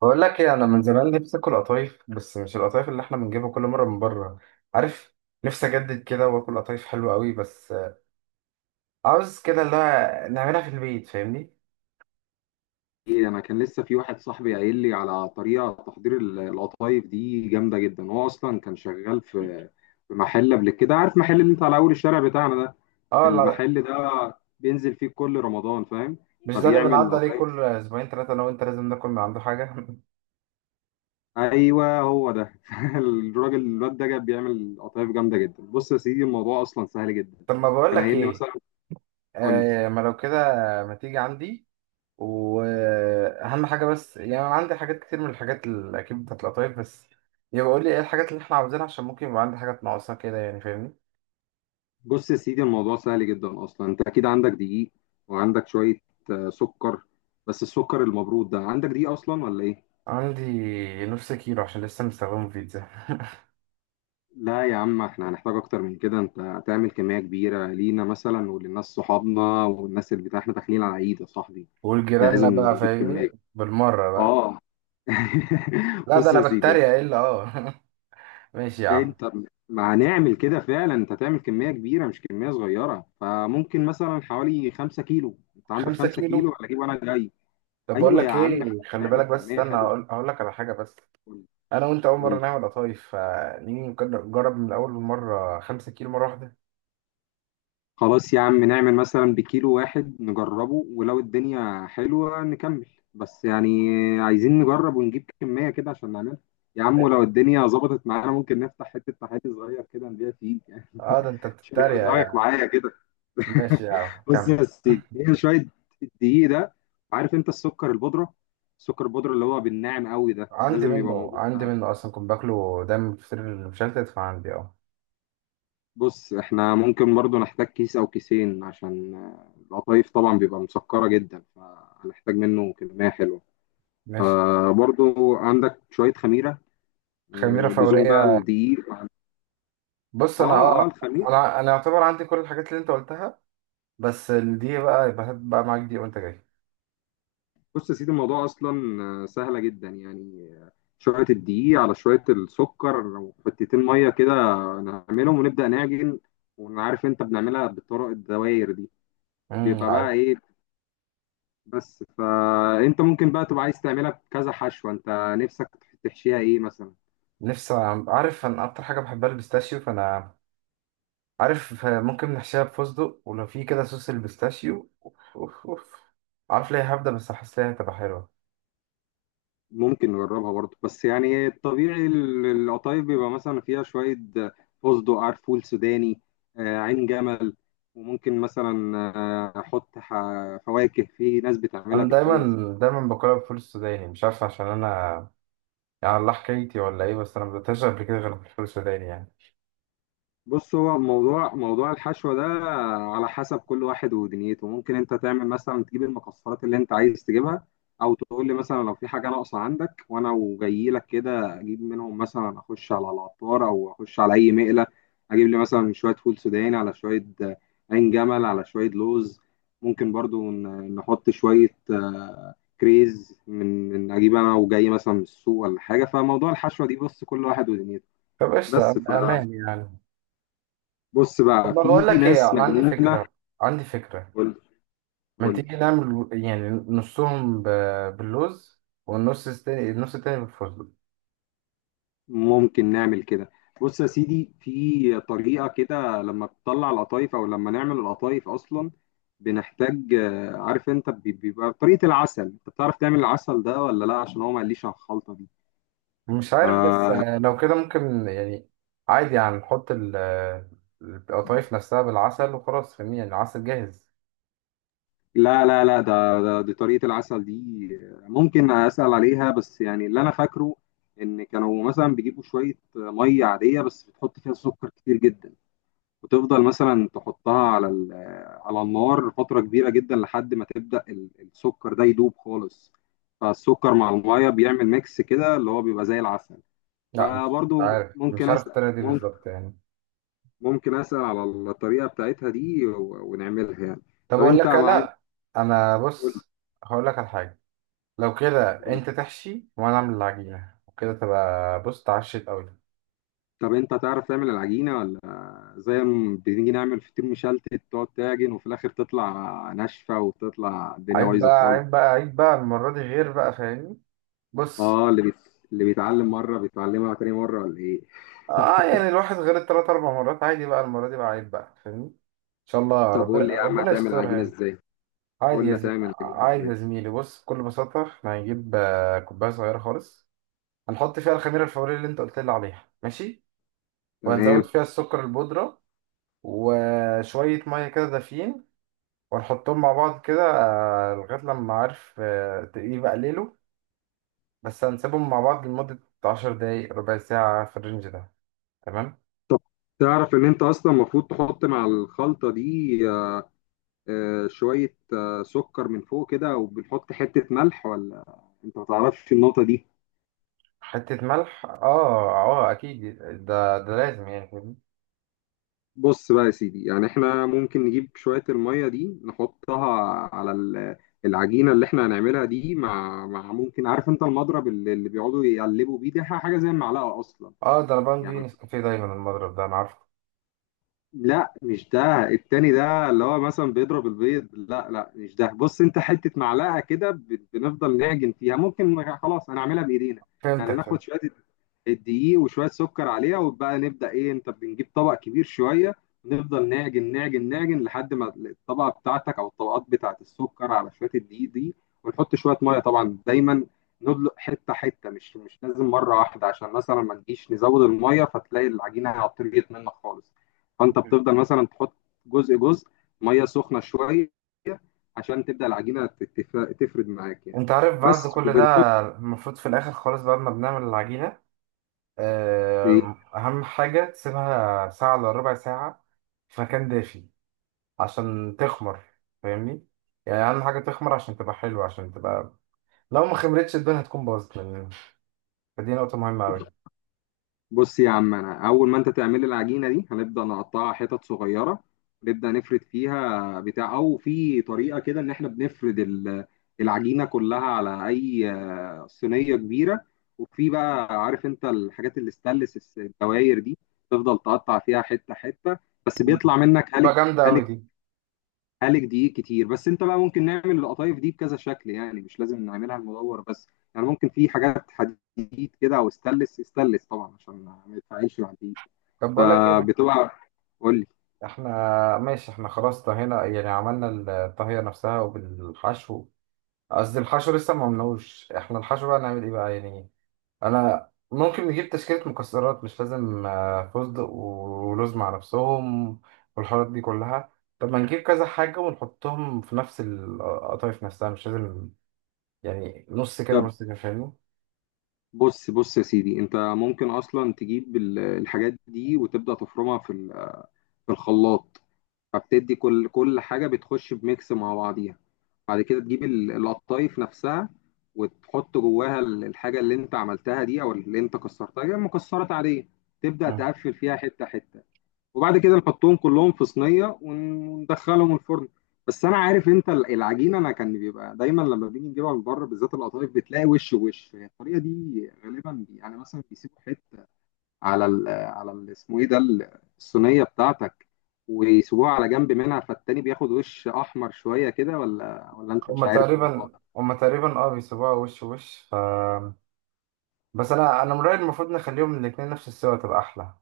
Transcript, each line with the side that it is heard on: right: بقول لك ايه، انا من زمان نفسي اكل قطايف، بس مش القطايف اللي احنا بنجيبها كل مره من بره. عارف، نفسي اجدد كده واكل قطايف حلوه قوي، بس عاوز كده اللي هو نعملها في البيت، فاهمني؟
left: ايه. انا كان لسه في واحد صاحبي قايل لي على طريقه تحضير القطايف دي جامده جدا. هو اصلا كان شغال في محل قبل كده، عارف محل اللي انت على اول الشارع بتاعنا ده؟
right: اه، لا لا،
left: المحل ده بينزل فيه كل رمضان، فاهم؟
right: مش ده اللي
left: فبيعمل
right: بنعدي عليه
left: قطايف.
right: كل اسبوعين ثلاثه انا وانت لازم ناكل من عنده حاجه
left: ايوه هو ده الراجل الواد ده جاب بيعمل قطايف جامده جدا. بص يا سيدي الموضوع اصلا سهل جدا.
right: طب ما بقول
left: كان
right: لك
left: قايل لي
right: ايه،
left: مثلا، قول لي،
right: آه، ما لو كده ما تيجي عندي، واهم حاجه بس، يعني انا عندي حاجات كتير من الحاجات اللي اكيد بتاعت القطايف، بس يبقى قول لي ايه الحاجات اللي احنا عاوزينها عشان ممكن يبقى عندي حاجات ناقصه كده، يعني فاهمني.
left: بص يا سيدي الموضوع سهل جدا اصلا. انت اكيد عندك دقيق وعندك شويه سكر، بس السكر المبرود ده، عندك دقيق اصلا ولا ايه؟
right: عندي نص كيلو عشان لسه مستخدمه في بيتزا
left: لا يا عم احنا هنحتاج اكتر من كده، انت هتعمل كميه كبيره لينا مثلا وللناس صحابنا والناس، اللي بتاع احنا داخلين على عيد يا صاحبي،
right: والجيراننا
left: لازم
right: بقى،
left: نجيب كميه.
right: فاهمني، بالمرة بقى.
left: اه
right: لا ده
left: بص يا
right: أنا
left: سيدي
right: بتريق، إيه إلا أه ماشي يا عم.
left: انت، ما هنعمل كده فعلا، انت هتعمل كميه كبيره مش كميه صغيره، فممكن مثلا حوالي 5 كيلو. انت عندك
right: خمسة
left: 5 كيلو
right: كيلو
left: ولا اجيب وانا جاي؟
right: طب بقول
left: ايوه يا
right: لك
left: عم
right: إيه،
left: احنا
right: خلي
left: هنعمل
right: بالك، بس
left: كميه
right: استنى،
left: حلوه.
right: هقول لك على حاجة بس.
left: قول،
right: أنا وأنت أول
left: قول
right: مرة
left: لي.
right: نعمل قطايف، فنيجي نجرب من أول مرة 5 كيلو مرة واحدة؟
left: خلاص يا عم نعمل مثلا بكيلو واحد نجربه، ولو الدنيا حلوه نكمل، بس يعني عايزين نجرب ونجيب كميه كده عشان نعملها. يا عم ولو الدنيا ظبطت معانا ممكن نفتح حته تحالي صغير كده نبيع فيه، يعني
right: أه ده أنت
left: مش
right: بتتريق
left: رايك
right: يعني.
left: معايا كده؟
right: ماشي يا عم،
left: بص
right: كمل.
left: يا سيدي، هي شويه الدقيق ده. عارف انت السكر البودره اللي هو بالناعم قوي ده،
right: عندي
left: لازم يبقى
right: منه،
left: موجود.
right: عندي منه أصلا، كنت باكله دايما في الفطير المشلتت، فعندي أه.
left: بص، احنا ممكن برضو نحتاج كيس او كيسين، عشان القطايف طبعا بيبقى مسكرة جدا فهنحتاج منه كمية حلوة.
right: ماشي.
left: آه برضو، عندك شوية خميرة؟
right: خميرة
left: آه لزوم بقى
right: فورية.
left: الدقيق.
right: بص
left: اه
right: انا
left: اه، الخميرة.
right: انا يعتبر عندي كل الحاجات اللي انت قلتها، بس دي بقى يبقى هات بقى معاك دي وانت جاي.
left: بص يا سيدي، الموضوع اصلا سهلة جدا يعني. شوية الدقيق على شوية السكر وحتتين مية كده، نعملهم ونبدأ نعجن. وعارف انت بنعملها بالطرق الدوائر دي، بيبقى بقى
right: عارف،
left: ايه، بس. فانت ممكن بقى تبقى عايز تعملها بكذا حشوة انت نفسك، تحشيها ايه مثلا؟
right: نفسي. عارف، انا اكتر حاجه بحبها البيستاشيو، فانا عارف ممكن نحشيها بفستق، ولو في كده صوص البيستاشيو، اوف اوف اوف. عارف ليه هبدا، بس احس ليها هتبقى حلوه.
left: ممكن نجربها برضه، بس يعني الطبيعي القطايف بيبقى مثلا فيها شوية فستق، عرفول سوداني، عين جمل، وممكن مثلا احط فواكه، في ناس بتعملها
right: انا دايما
left: بكريز.
right: دايما باكلها بالفول السوداني، مش عارف عشان انا، يعني الله حكايتي ولا ايه، بس انا ما بدأتهاش قبل كده غير بالفول السوداني يعني.
left: بص هو موضوع الحشو ده على حسب كل واحد ودنيته. ممكن انت تعمل مثلا، تجيب المكسرات اللي انت عايز تجيبها، او تقول لي مثلا لو في حاجه ناقصه عندك وانا وجاي لك كده اجيب منهم، مثلا اخش على العطار او اخش على اي مقله، اجيب لي مثلا شويه فول سوداني على شويه، عين جمل، على شويه لوز. ممكن برضو نحط شويه كريز من اجيب انا وجاي مثلا من السوق ولا حاجه. فموضوع الحشوه دي، بص، كل واحد ودنيته.
right: طب قشطه
left: بس ف
right: امان يعني؟
left: بص
right: طب
left: بقى
right: ما بقول
left: في
right: لك ايه،
left: ناس
right: انا عندي
left: مجنونة.
right: فكره، عندي فكره،
left: قول،
right: ما
left: قول.
right: تيجي نعمل يعني نصهم باللوز، والنص التاني النص التاني بالفستق.
left: ممكن نعمل كده. بص يا سيدي، في طريقة كده لما بتطلع القطايف أو لما نعمل القطايف أصلا، بنحتاج عارف أنت بيبقى طريقة العسل، أنت بتعرف تعمل العسل ده ولا لا؟ عشان هو ما قاليش على الخلطة دي.
right: مش عارف بس،
left: ف-
right: لو كده ممكن يعني عادي يعني نحط القطايف نفسها بالعسل وخلاص، فاهمني، يعني العسل جاهز.
left: لا لا لا، ده دي طريقة العسل دي ممكن أسأل عليها، بس يعني اللي أنا فاكره، إن كانوا مثلا بيجيبوا شوية مية عادية بس بتحط فيها سكر كتير جدا، وتفضل مثلا تحطها على على النار فترة كبيرة جدا لحد ما تبدأ السكر ده يدوب خالص، فالسكر مع المية بيعمل ميكس كده اللي هو بيبقى زي العسل.
right: لا، مش
left: فبرضو
right: عارف مش
left: ممكن
right: عارف
left: أسأل،
right: الطريقة دي
left: ممكن
right: بالظبط يعني.
left: ممكن أسأل على الطريقة بتاعتها دي ونعملها يعني.
right: طب
left: طب
right: أقول
left: أنت
right: لك،
left: معاك،
right: لا، أنا
left: قول،
right: بص، هقول لك على حاجة. لو كده
left: قول.
right: أنت تحشي وأنا أعمل العجينة، وكده تبقى، بص، اتعشت أوي.
left: طب أنت تعرف تعمل العجينة ولا زي ما بنيجي نعمل فطير مشلتت تقعد تعجن وفي الآخر تطلع ناشفة وتطلع الدنيا
right: عيب
left: بايظة
right: بقى،
left: خالص؟
right: عيب بقى، عيب بقى المرة دي غير بقى، فاهمني. بص.
left: اه، اللي بيتعلم مره بيتعلمها تاني مره ولا ايه؟
right: اه، يعني الواحد غير التلات اربع مرات عادي، بقى المرة دي بقى عيب بقى، فاهمني، ان شاء الله
left: طب
right: ربنا
left: قول لي يا عم
right: ربنا
left: هتعمل
right: يسترها
left: العجينه
right: يعني.
left: ازاي. قول لي هتعمل العجينه
right: عادي يا
left: ازاي.
right: زميلي، بص، بكل بساطة احنا هنجيب كوباية صغيرة خالص. هنحط فيها الخميرة الفورية اللي انت قلت لي عليها، ماشي. وهنزود
left: تمام.
right: فيها السكر البودرة، وشوية مية كده دافيين، وهنحطهم مع بعض كده، لغاية لما، عارف، يبقى ليله. بس هنسيبهم مع بعض لمدة 10 دقايق ربع ساعة في الرينج ده. تمام.
left: طب تعرف ان انت اصلا المفروض تحط مع الخلطه دي شويه سكر من فوق كده، وبنحط حته ملح ولا انت ما تعرفش النقطه دي؟
right: حتة ملح، اه اه، اكيد. ده لازم، يعني فاهمني؟
left: بص بقى يا سيدي، يعني احنا ممكن نجيب شويه الميه دي نحطها على العجينه اللي احنا هنعملها دي، مع ممكن، عارف انت المضرب اللي بيقعدوا يقلبوا بيه ده، حاجه زي المعلقه اصلا
right: اه، ده انا بعمل بيه
left: يعني؟
right: نسكافيه دايما، المضرب ده انا عارفه.
left: لا مش ده، التاني ده اللي هو مثلا بيضرب البيض، لا لا مش ده. بص، انت حتة معلقة كده بنفضل نعجن فيها، ممكن خلاص هنعملها بإيدينا يعني.
right: فهمتك،
left: ناخد
right: فهمت.
left: شوية الدقيق وشوية سكر عليها، وبقى نبدأ ايه، انت بنجيب طبق كبير شوية، نفضل نعجن نعجن نعجن لحد ما الطبقة بتاعتك او الطبقات بتاعت السكر على شوية الدقيق دي، ونحط شوية مية طبعا دايما، ندلق حتة حتة، مش لازم مرة واحدة عشان مثلا ما نجيش نزود المية فتلاقي العجينة عطريت منك خالص. فانت بتفضل مثلا تحط جزء جزء، ميه سخنه شويه، عشان تبدا العجينه تفرد معاك يعني.
right: انت عارف بعد
left: بس
right: كل
left: وبنحط
right: ده المفروض في الاخر خالص بعد ما بنعمل العجينة،
left: ايه.
right: اهم حاجة تسيبها ساعة الا ربع ساعة في مكان دافي عشان تخمر، فاهمني، يعني اهم حاجة تخمر عشان تبقى حلوة، عشان تبقى، لو ما خمرتش الدنيا هتكون باظت مننا. فدي نقطة مهمة اوي.
left: بص يا عم، انا اول ما انت تعمل العجينه دي هنبدا نقطعها حتت صغيره، نبدا نفرد فيها بتاع، او في طريقه كده ان احنا بنفرد العجينه كلها على اي صينيه كبيره. وفي بقى، عارف انت الحاجات اللي الستانلس، الدواير دي، تفضل تقطع فيها حته حته، بس بيطلع منك
right: تبقى
left: هلك
right: جامدة
left: هلك،
right: اوي دي.
left: هالك دقيق كتير. بس انت بقى ممكن نعمل القطايف دي بكذا شكل، يعني مش لازم نعملها المدور بس، يعني ممكن في حاجات حديد كده او استانلس، استانلس طبعا عشان ما يتفاعلش مع الدقيق.
right: طب بقول لك ايه،
left: فبتبقى، قول لي،
right: احنا ماشي، احنا خلاص طهينا يعني عملنا الطهية نفسها وبالحشو، قصدي الحشو لسه ما عملناهوش، احنا الحشو بقى نعمل ايه بقى يعني؟ انا ممكن نجيب تشكيلة مكسرات، مش لازم فستق ولوز مع نفسهم والحاجات دي كلها. طب ما نجيب كذا حاجة ونحطهم في نفس القطايف نفسها، مش لازم يعني نص كده
left: طب،
right: ونص كده، فاهمني.
left: بص بص يا سيدي، انت ممكن اصلا تجيب الحاجات دي وتبدا تفرمها في في الخلاط، فبتدي كل حاجة بتخش بميكس مع بعضيها. بعد كده تجيب القطايف نفسها، وتحط جواها الحاجة اللي انت عملتها دي او اللي انت كسرتها يعني مكسرات عادية، تبدأ
right: مم.
left: تقفل فيها حتة حتة. وبعد كده نحطهم كلهم في صينية وندخلهم الفرن. بس انا عارف انت العجينة، انا كان بيبقى دايما لما بنيجي نجيبها من بره بالذات القطايف بتلاقي وش وش، هي الطريقة دي غالبا يعني مثلا بيسيبوا حتة على على اسمه ايه ده الصينيه بتاعتك، ويسيبوها على جنب منها فالتاني بياخد وش احمر شويه كده، ولا انت مش
right: هما
left: عارف الموضوع
right: تقريبا
left: ده؟
right: هما تقريبا اه، بيسيبوها وش وش بس انا من رأيي المفروض نخليهم الاتنين نفس السوا تبقى احلى.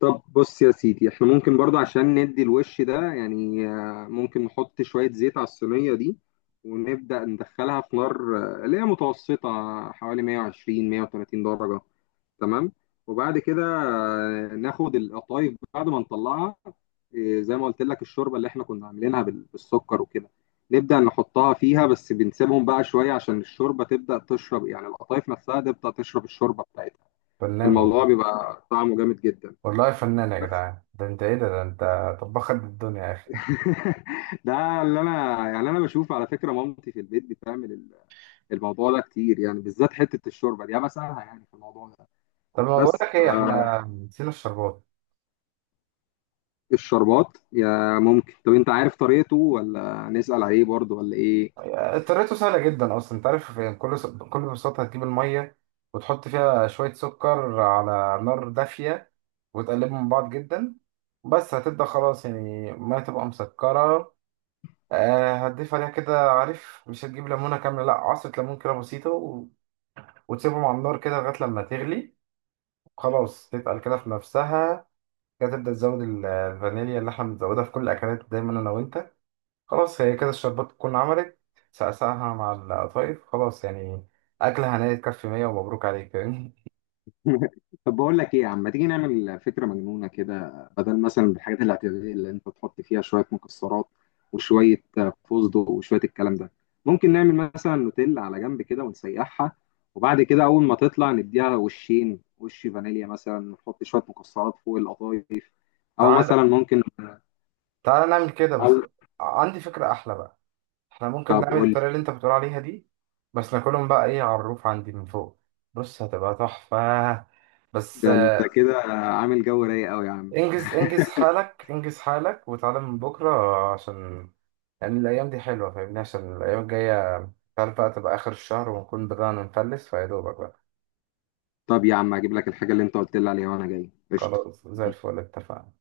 left: طب بص يا سيدي احنا ممكن برضو عشان ندي الوش ده يعني، ممكن نحط شويه زيت على الصينيه دي، ونبدا ندخلها في نار اللي هي متوسطه، حوالي 120 130 درجه. تمام. وبعد كده ناخد القطايف بعد ما نطلعها، زي ما قلت لك الشوربه اللي احنا كنا عاملينها بالسكر وكده، نبدا نحطها فيها، بس بنسيبهم بقى شويه عشان الشوربه تبدا تشرب، يعني القطايف نفسها تبدا تشرب الشوربه بتاعتها.
right: فنان
left: الموضوع
right: والله.
left: بيبقى طعمه جامد جدا،
right: والله فنان يا
left: بس
right: جدعان، ده انت ايه، ده انت طباخ قد الدنيا يا اخي.
left: ده اللي انا يعني انا بشوف على فكره، مامتي في البيت بتعمل الموضوع ده كتير، يعني بالذات حته الشوربه دي انا بسالها يعني في الموضوع ده.
right: طب ما بقول
left: بس
right: لك
left: ف
right: ايه، احنا نسينا الشربات.
left: الشربات، يا ممكن، طب انت عارف طريقته ولا نسأل عليه برضه ولا ايه؟
right: طريقته سهله جدا اصلا، انت عارف يعني، كل بكل بساطه هتجيب الميه وتحط فيها شويه سكر على نار دافيه، وتقلبهم من بعض جدا. بس هتبدا خلاص يعني الميه تبقى مسكره. هتضيف عليها كده، عارف، مش هتجيب ليمونه كامله، لا، عصره ليمون كده بسيطه، وتسيبهم على النار كده لغايه لما تغلي، خلاص تتقل كده في نفسها. كده تبدأ تزود الفانيليا اللي احنا بنزودها في كل الأكلات دايما أنا وأنت. خلاص، هي كده الشربات تكون عملت. سقسقها مع القطايف، خلاص يعني. أكلة هنية تكفي 100 ومبروك عليك يعني.
left: طب بقول لك ايه يا عم، ما تيجي نعمل فكرة مجنونة كده، بدل مثلا الحاجات الاعتيادية اللي انت تحط فيها شوية مكسرات وشوية فستق وشوية الكلام ده، ممكن نعمل مثلا نوتيلا على جنب كده ونسيحها، وبعد كده اول ما تطلع نديها وشين، وش فانيليا مثلا، نحط شوية مكسرات فوق القطايف، او
right: تعالى،
left: مثلا ممكن،
right: تعالى نعمل كده، بس
left: أو،
right: عندي فكرة أحلى بقى. احنا ممكن
left: طب
right: نعمل
left: قول لي.
right: الطريقة اللي أنت بتقول عليها دي، بس ناكلهم بقى إيه على الروف عندي من فوق. بص هتبقى تحفة. بس
left: ده انت كده عامل جو رايق قوي يا عم.
right: انجز انجز حالك، انجز حالك وتعالى من بكرة عشان يعني الأيام دي حلوة، فاهمني، عشان الأيام الجاية أنت عارف بقى تبقى آخر الشهر ونكون بدأنا نفلس فيا دوبك بقى.
left: طب يا عم هجيب لك الحاجة اللي انت قلت لي عليها وانا جاي، قشطة.
right: خلاص، زي الفل، اتفقنا.